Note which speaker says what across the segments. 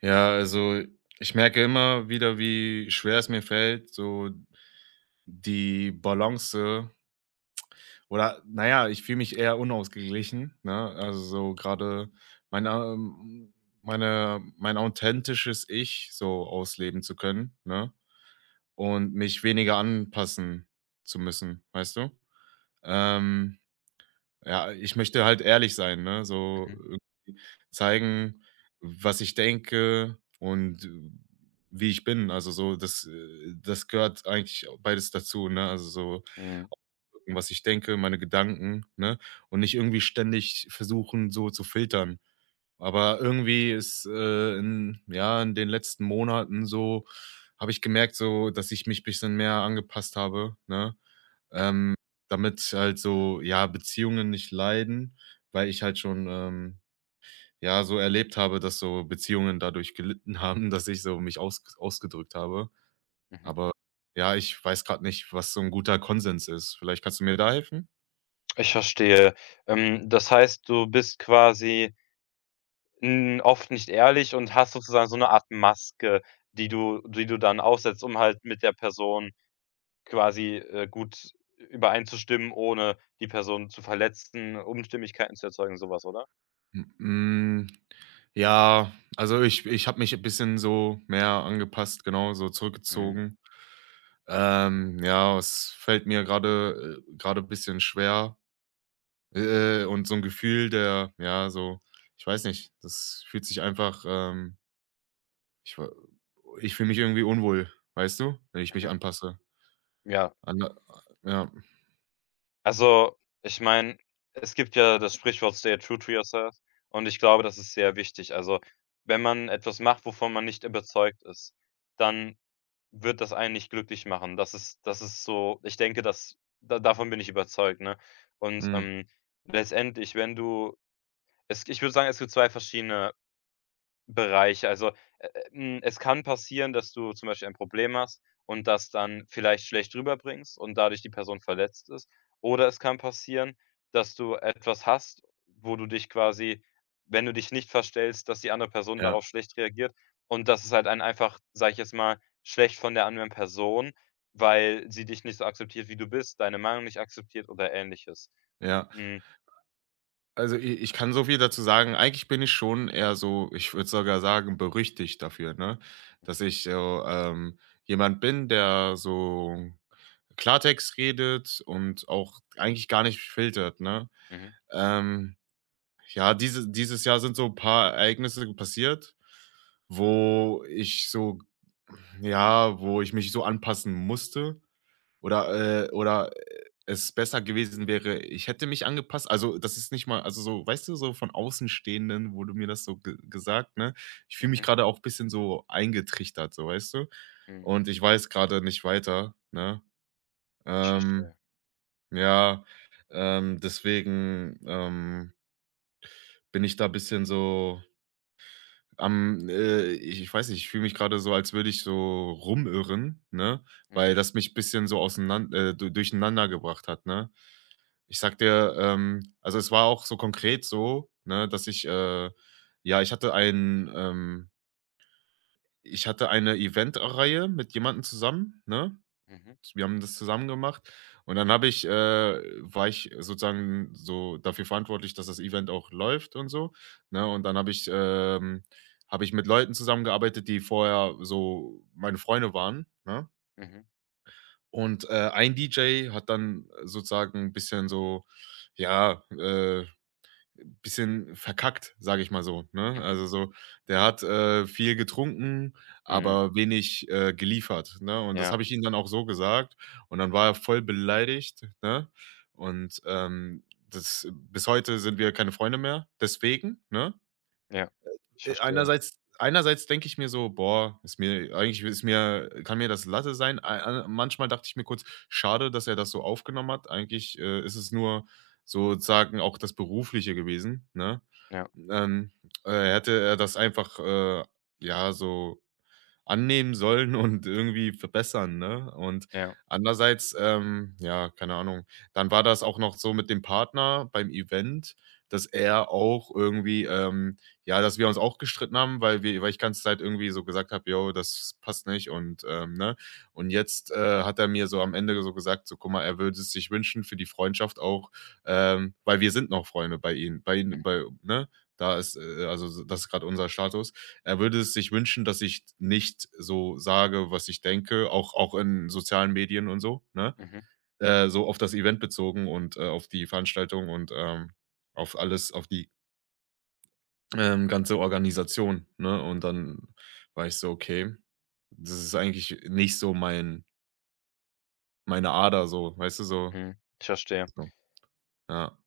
Speaker 1: Ja, also ich merke immer wieder, wie schwer es mir fällt, so die Balance oder naja, ich fühle mich eher unausgeglichen, ne? Also so gerade mein, ähm mein authentisches Ich so ausleben zu können, ne? Und mich weniger anpassen zu müssen, weißt du? Ähm Ja, ich möchte halt ehrlich sein, ne? So
Speaker 2: Mhm,
Speaker 1: irgendwie zeigen, was ich denke und wie ich bin. Also so, das gehört eigentlich beides dazu, ne? Also so
Speaker 2: mhm,
Speaker 1: ausdrücken, was ich denke, meine Gedanken, ne? Und nicht irgendwie ständig versuchen, so zu filtern. Aber irgendwie ist, in ja, in den letzten Monaten so habe ich gemerkt so, dass ich mich ein bisschen mehr angepasst habe, ne?
Speaker 2: mhm,
Speaker 1: Ähm, damit halt so, ja, Beziehungen nicht leiden, weil ich halt schon, ja, so erlebt habe, dass so Beziehungen dadurch gelitten haben, dass ich so mich ausgedrückt habe.
Speaker 2: mhm.
Speaker 1: Aber ja, ich weiß gerade nicht, was so ein guter Konsens ist. Vielleicht kannst du mir da helfen?
Speaker 2: Ich verstehe. Das heißt, du bist quasi, oft nicht ehrlich und hast sozusagen so eine Art Maske, die du dann aufsetzt, um halt mit der Person quasi, gut übereinzustimmen, ohne die Person zu verletzen, Unstimmigkeiten zu erzeugen, sowas, oder?
Speaker 1: M hm, ja, also ich habe mich ein bisschen so mehr angepasst, genau, so
Speaker 2: Mhm,
Speaker 1: zurückgezogen. Ja, es fällt mir gerade grade bisschen schwer. Und so 'n Gefühl der ja, so ich weiß nicht, das fühlt sich einfach, ich wa ich fühle mich irgendwie unwohl, weißt du, wenn ich mich
Speaker 2: mhm.
Speaker 1: anpasse.
Speaker 2: Ja,
Speaker 1: An a ja,
Speaker 2: also, ich meine, es gibt ja das Sprichwort „Stay true to yourself“ und ich glaube, das ist sehr wichtig. Also, wenn man etwas macht, wovon man nicht überzeugt ist, dann wird das einen nicht glücklich machen. Das ist so ich denke, das da davon bin ich überzeugt, ne? Und,
Speaker 1: mhm,
Speaker 2: letztendlich, wenn du es ich würde sagen, es gibt 2 verschiedene Bereich. Also, es kann passieren, dass du zum Beispiel ein Problem hast und das dann vielleicht schlecht rüberbringst und dadurch die Person verletzt ist. Oder es kann passieren, dass du etwas hast, wo du dich quasi wenn du dich nicht verstellst, dass die andere Person
Speaker 1: ja,
Speaker 2: darauf schlecht reagiert. Und das ist halt dann einfach, sage ich jetzt mal, schlecht von der anderen Person, weil sie dich nicht so akzeptiert, wie du bist, deine Meinung nicht akzeptiert oder Ähnliches.
Speaker 1: ja.
Speaker 2: Mhm.
Speaker 1: Also, i ich kann so viel dazu sagen. Eigentlich bin ich schon eher so, ich würde sogar sagen, berüchtigt dafür, ne, dass ich so, jemand bin, der so Klartext redet und auch eigentlich gar nicht filtert, ne?
Speaker 2: Mhm.
Speaker 1: Ähm Ja, dieses Jahr sind so ein paar Ereignisse passiert, wo ich so ja, wo ich mich so anpassen musste oder, es besser gewesen wäre, ich hätte mich angepasst. Also, das ist nicht mal also so, weißt du, so von Außenstehenden wurde mir das so ge gesagt, ne? Ich fühle mich
Speaker 2: Mhm.
Speaker 1: gerade auch ein bisschen so eingetrichtert, so, weißt du?
Speaker 2: Mhm.
Speaker 1: Und ich weiß gerade nicht weiter, ne?
Speaker 2: Ich
Speaker 1: Ähm,
Speaker 2: verstehe.
Speaker 1: ja, deswegen, bin ich da ein bisschen so Am ich weiß nicht, ich fühle mich gerade so, als würde ich so rumirren, ne,
Speaker 2: Mhm.
Speaker 1: weil das mich bisschen so auseinander du durcheinander gebracht hat, ne? Ich sag dir, also, es war auch so konkret so, ne, dass ja, ich hatte ich hatte eine Eventreihe mit jemandem zusammen, ne?
Speaker 2: Mhm.
Speaker 1: Wir haben das zusammen gemacht und dann habe ich war ich sozusagen so dafür verantwortlich, dass das Event auch läuft und so, ne? Und dann habe ich mit Leuten zusammengearbeitet, die vorher so meine Freunde waren, ne?
Speaker 2: Mhm.
Speaker 1: Und, ein DJ hat dann sozusagen 'n bisschen so, ja, äh bisschen verkackt, sage ich mal so, ne?
Speaker 2: Mhm.
Speaker 1: Also so, der hat, viel getrunken,
Speaker 2: Mhm.
Speaker 1: aber wenig, geliefert, ne? Und das
Speaker 2: Ja,
Speaker 1: habe ich ihm dann auch so gesagt und dann war er voll beleidigt, ne? Und, das bis heute sind wir keine Freunde mehr, deswegen, ne?
Speaker 2: ja, ich verstehe.
Speaker 1: Einerseits denke ich mir so: „Boah, ist mir eigentlich ist mir kann mir das Latte sein.“ Ei ei manchmal dachte ich mir kurz: „Schade, dass er das so aufgenommen hat.“ Eigentlich, ist es nur sozusagen auch das Berufliche gewesen, ne?
Speaker 2: Ja,
Speaker 1: Ähm, hätte er das einfach, ja, so annehmen sollen und irgendwie verbessern, ne? Und
Speaker 2: ja.
Speaker 1: andererseits, ja, keine Ahnung, dann war das auch noch so mit dem Partner beim Event, dass er auch irgendwie, ja, dass wir uns auch gestritten haben, weil ich ganze Zeit irgendwie so gesagt habe: „Jo, das passt nicht“ und, ne? Und jetzt, hat er mir so am Ende so gesagt, so: „Guck mal, er würde es sich wünschen für die Freundschaft auch, weil wir sind noch Freunde bei ihm
Speaker 2: Mhm,
Speaker 1: bei ne? Da ist, also, das ist grad unser Status.
Speaker 2: mhm,
Speaker 1: Er würde sich wünschen, dass ich nicht so sage, was ich denke, auch in sozialen Medien und so, ne?
Speaker 2: mhm,
Speaker 1: So auf das Event bezogen und, auf die Veranstaltung und, auf alles, auf die, ganze Organisation, ne? Und dann war ich so: „Okay, das ist eigentlich nicht so meine Ader so“, weißt du, so
Speaker 2: mhm. Ich verstehe.
Speaker 1: so, ja.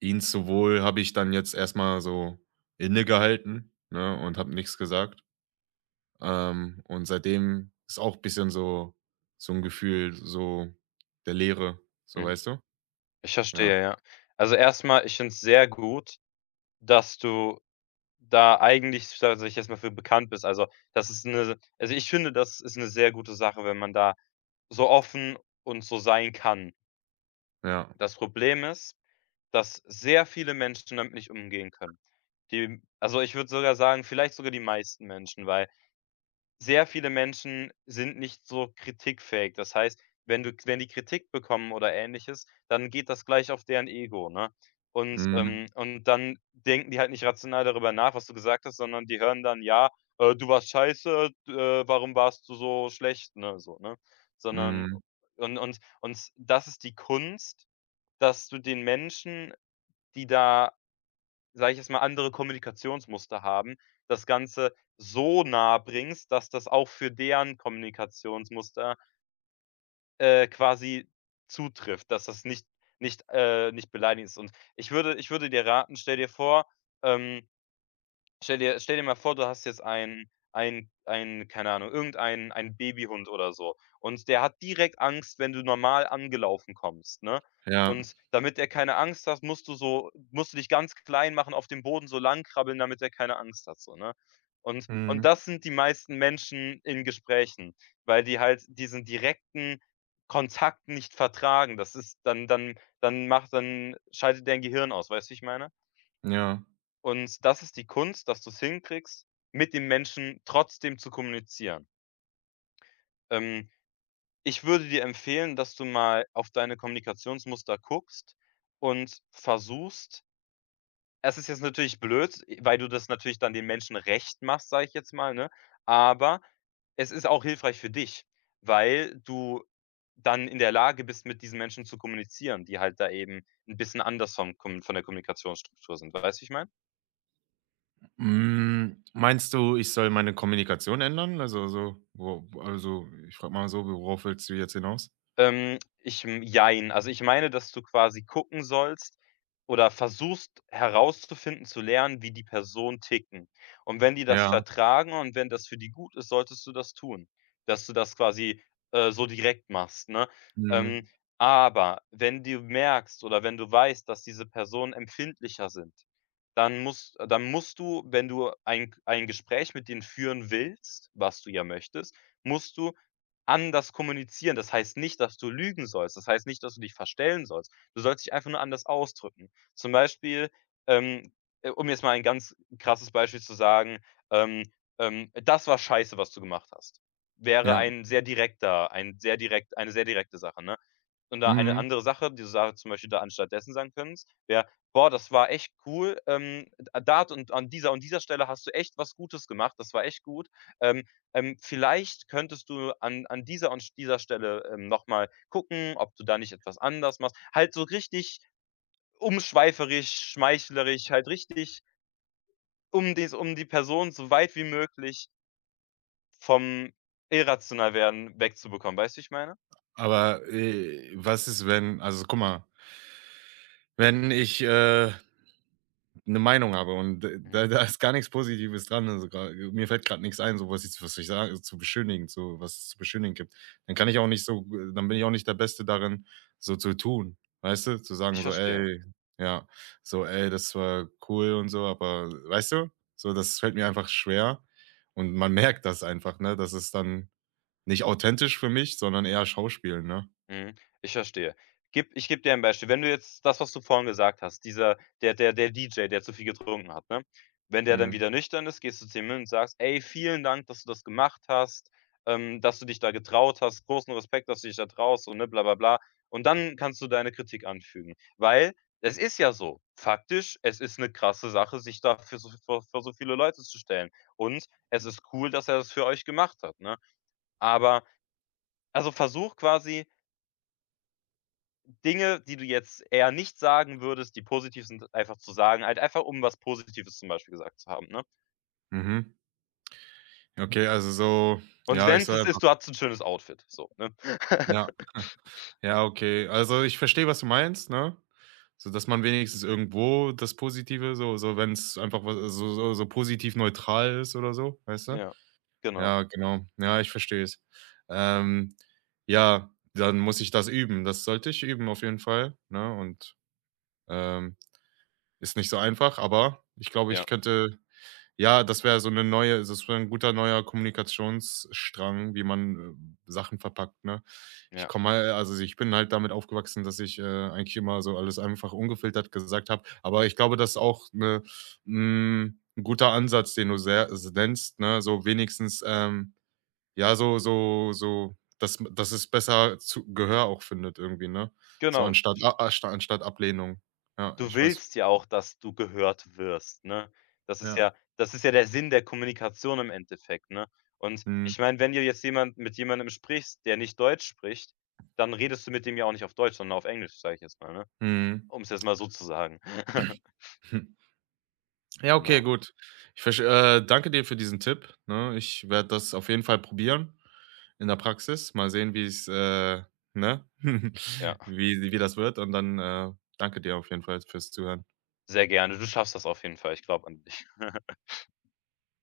Speaker 1: Ihn sowohl habe ich dann jetzt erstmal so innegehalten, ne, und habe nichts gesagt. Und seitdem ist auch ein bisschen so so ein Gefühl so der Leere, so,
Speaker 2: Mhm.
Speaker 1: weißt du?
Speaker 2: Ich
Speaker 1: Ja,
Speaker 2: verstehe, ja. Also, erstmal, ich finde es sehr gut, dass du da eigentlich, sage ich jetzt mal, für bekannt bist. Also, das ist eine, also, ich finde, das ist eine sehr gute Sache, wenn man da so offen und so sein kann.
Speaker 1: ja.
Speaker 2: Das Problem ist, dass sehr viele Menschen damit nicht umgehen können. Die also, ich würde sogar sagen, vielleicht sogar die meisten Menschen, weil sehr viele Menschen sind nicht so kritikfähig. Das heißt, wenn du wenn die Kritik bekommen oder Ähnliches, dann geht das gleich auf deren Ego, ne? Und,
Speaker 1: Mhm,
Speaker 2: ähm und dann denken die halt nicht rational darüber nach, was du gesagt hast, sondern die hören dann: „Ja, du warst scheiße, d warum warst du so schlecht“, ne, so, ne? Sondern
Speaker 1: mhm,
Speaker 2: und das ist die Kunst, dass du den Menschen, die da sage ich jetzt mal, andere Kommunikationsmuster haben, das Ganze so nah bringst, dass das auch für deren Kommunikationsmuster, quasi zutrifft, dass das nicht beleidigend ist. Und ich würde dir raten, stell dir vor, ähm stell dir mal vor, du hast jetzt keine Ahnung, irgendein, ein Babyhund oder so und der hat direkt Angst, wenn du normal angelaufen kommst, ne?
Speaker 1: ja,
Speaker 2: Und damit er keine Angst hat, musst du dich ganz klein machen, auf dem Boden so lang krabbeln, damit er keine Angst hat so, ne? Und
Speaker 1: mhm,
Speaker 2: das sind die meisten Menschen in Gesprächen, weil die halt diesen direkten Kontakt nicht vertragen. Das ist dann dann dann macht dann schaltet deren Gehirn aus, weißt du, wie ich meine?
Speaker 1: ja.
Speaker 2: Und das ist die Kunst, dass du es hinkriegst, mit dem Menschen trotzdem zu kommunizieren. Ähm, ich würde dir empfehlen, dass du mal auf deine Kommunikationsmuster guckst und versuchst es ist jetzt natürlich blöd, e weil du das natürlich dann den Menschen recht machst, sage ich jetzt mal, ne? Aber es ist auch hilfreich für dich, weil du dann in der Lage bist, mit diesen Menschen zu kommunizieren, die halt da eben ein bisschen anders vom kommen von der Kommunikationsstruktur sind. Weißt, du, wie ich meine?
Speaker 1: Hm, meinst du, ich soll meine Kommunikation ändern? Also so, wo also, ich frage mal so, worauf willst du jetzt hinaus?
Speaker 2: Ich m jein. Also, ich meine, dass du quasi gucken sollst oder versuchst herauszufinden, zu lernen, wie die person ticken. Und wenn die das
Speaker 1: Ja,
Speaker 2: vertragen und wenn das für die gut ist, solltest du das tun, dass du das quasi, so direkt machst, ne?
Speaker 1: mhm,
Speaker 2: Ähm, aber wenn du merkst oder wenn du weißt, dass diese Personen empfindlicher sind, dann musst du, wenn du ein Gespräch mit denen führen willst, was du ja möchtest, musst du anders kommunizieren. Das heißt nicht, dass du lügen sollst. Das heißt nicht, dass du dich verstellen sollst. Du sollst dich einfach nur anders ausdrücken. Zum Beispiel, ähm, um jetzt mal ein ganz krasses Beispiel zu sagen, ähm, „Das war scheiße, was du gemacht hast.“ Wäre
Speaker 1: ja,
Speaker 2: ein sehr direkter ein sehr direkt eine sehr direkte Sache, ne? Und da eine
Speaker 1: mhm.
Speaker 2: andere Sache, die du sa zum Beispiel da anstatt dessen sagen könntest, wäre: „Boah, das war echt cool, d da hat und an dieser und dieser Stelle hast du echt was Gutes gemacht, das war echt gut. Ähm, vielleicht könntest du an dieser und dieser Stelle, noch mal gucken, ob du da nicht etwas anders machst.“ Halt so richtig umschweiferisch, schmeichlerisch, halt richtig um dies um die Person so weit wie möglich vom Irrational-Werden wegzubekommen. Weißt du, wie ich meine?
Speaker 1: Aber, was ist, wenn also guck mal, wenn 'ne Meinung habe und
Speaker 2: Mhm,
Speaker 1: da ist gar nix Positives dran. Also, gra mir fällt grad nix ein, so was soll ich sagen, zu beschönigen so was es zu beschönigen gibt. Dann kann
Speaker 2: mhm.
Speaker 1: ich auch nicht so dann bin ich auch nicht der Beste darin, so zu tun, weißt du? Zu sagen
Speaker 2: Ich
Speaker 1: so:
Speaker 2: verstehe.
Speaker 1: „Ey“ ja, so: „Ey, das war cool und so“, aber weißt du? So, das fällt mir einfach schwer und man merkt das einfach, ne? Das ist dann nicht authentisch für mich, sondern eher Schauspiel, ne?
Speaker 2: Mhm, ich verstehe. Gib Ich gebe dir ein Beispiel. Wenn du jetzt das, was du vorhin gesagt hast, dieser der DJ, der zu viel getrunken hat, ne? Wenn der dann
Speaker 1: Mhm.
Speaker 2: wieder nüchtern ist, gehst du zu ihm hin und sagst: „Ey, vielen Dank, dass du das gemacht hast, dass du dich da getraut hast. Großen Respekt, dass du dich da traust“ und ne, bla bla bla. Und dann kannst du deine Kritik anfügen, weil es ist ja so, faktisch, es ist eine krasse Sache, sich da für so für vor so viele Leute zu stellen. Und es ist cool, dass er das für euch gemacht hat, ne? Aber also, versuch quasi Dinge, die du jetzt eher nicht sagen würdest, die positiv sind, einfach zu sagen, halt einfach, um was Positives zum Beispiel gesagt zu haben, ne?
Speaker 1: Mhm. Okay, also so
Speaker 2: Und
Speaker 1: ja, ich
Speaker 2: wenn's
Speaker 1: soll
Speaker 2: es
Speaker 1: einfach
Speaker 2: ist, du hast 'n schönes Outfit, so, ne?
Speaker 1: ja. Ja, okay. Also, ich verstehe, was du meinst, ne? So, dass man wenigstens irgendwo das Positive so so wenn es einfach was so so so positiv neutral ist oder so, weißt du?
Speaker 2: Ja, genau.
Speaker 1: Ja, genau. Ja, ich verstehe es. Ähm, ja, dann muss ich das üben. Das sollte ich üben auf jeden Fall, ne? Und, ähm, ist nicht so einfach, aber ich glaube, ich
Speaker 2: Ja,
Speaker 1: könnte ja, das wäre ein guter neuer Kommunikationsstrang, wie man, Sachen verpackt, ne? Ich
Speaker 2: ja,
Speaker 1: komme mal also, ich bin halt damit aufgewachsen, dass ich, eigentlich immer so alles einfach ungefiltert gesagt habe. Aber ich glaube, das ist auch 'ne 'n guter Ansatz, den du sehr s nennst, ne? So wenigstens, ja, so so so, dass es besser zu Gehör auch findet irgendwie, ne? So
Speaker 2: genau
Speaker 1: anstatt
Speaker 2: richtig.
Speaker 1: a a anstatt Ablehnung. Ja,
Speaker 2: Du
Speaker 1: ich weiß.
Speaker 2: willst ja auch, dass du gehört wirst, ne? Das ist
Speaker 1: Ja.
Speaker 2: ja das ist ja der Sinn der Kommunikation im Endeffekt, ne? Und
Speaker 1: Mhm,
Speaker 2: ich meine, wenn dir jetzt jemand mit jemandem sprichst, der nicht Deutsch spricht, dann redest du mit dem ja auch nicht auf Deutsch, sondern auf Englisch, sage ich jetzt mal, ne?
Speaker 1: mhm.
Speaker 2: Um's jetzt mal so zu sagen.
Speaker 1: Ja, okay,
Speaker 2: Genau,
Speaker 1: gut. Ich verst danke dir für diesen Tipp, ne? Ich werde das auf jeden Fall probieren in der Praxis. Mal sehen, ne?
Speaker 2: ja.
Speaker 1: Wie das wird und dann, danke dir auf jeden Fall fürs Zuhören.
Speaker 2: Sehr gerne. Du schaffst das auf jeden Fall. Ich glaube an dich.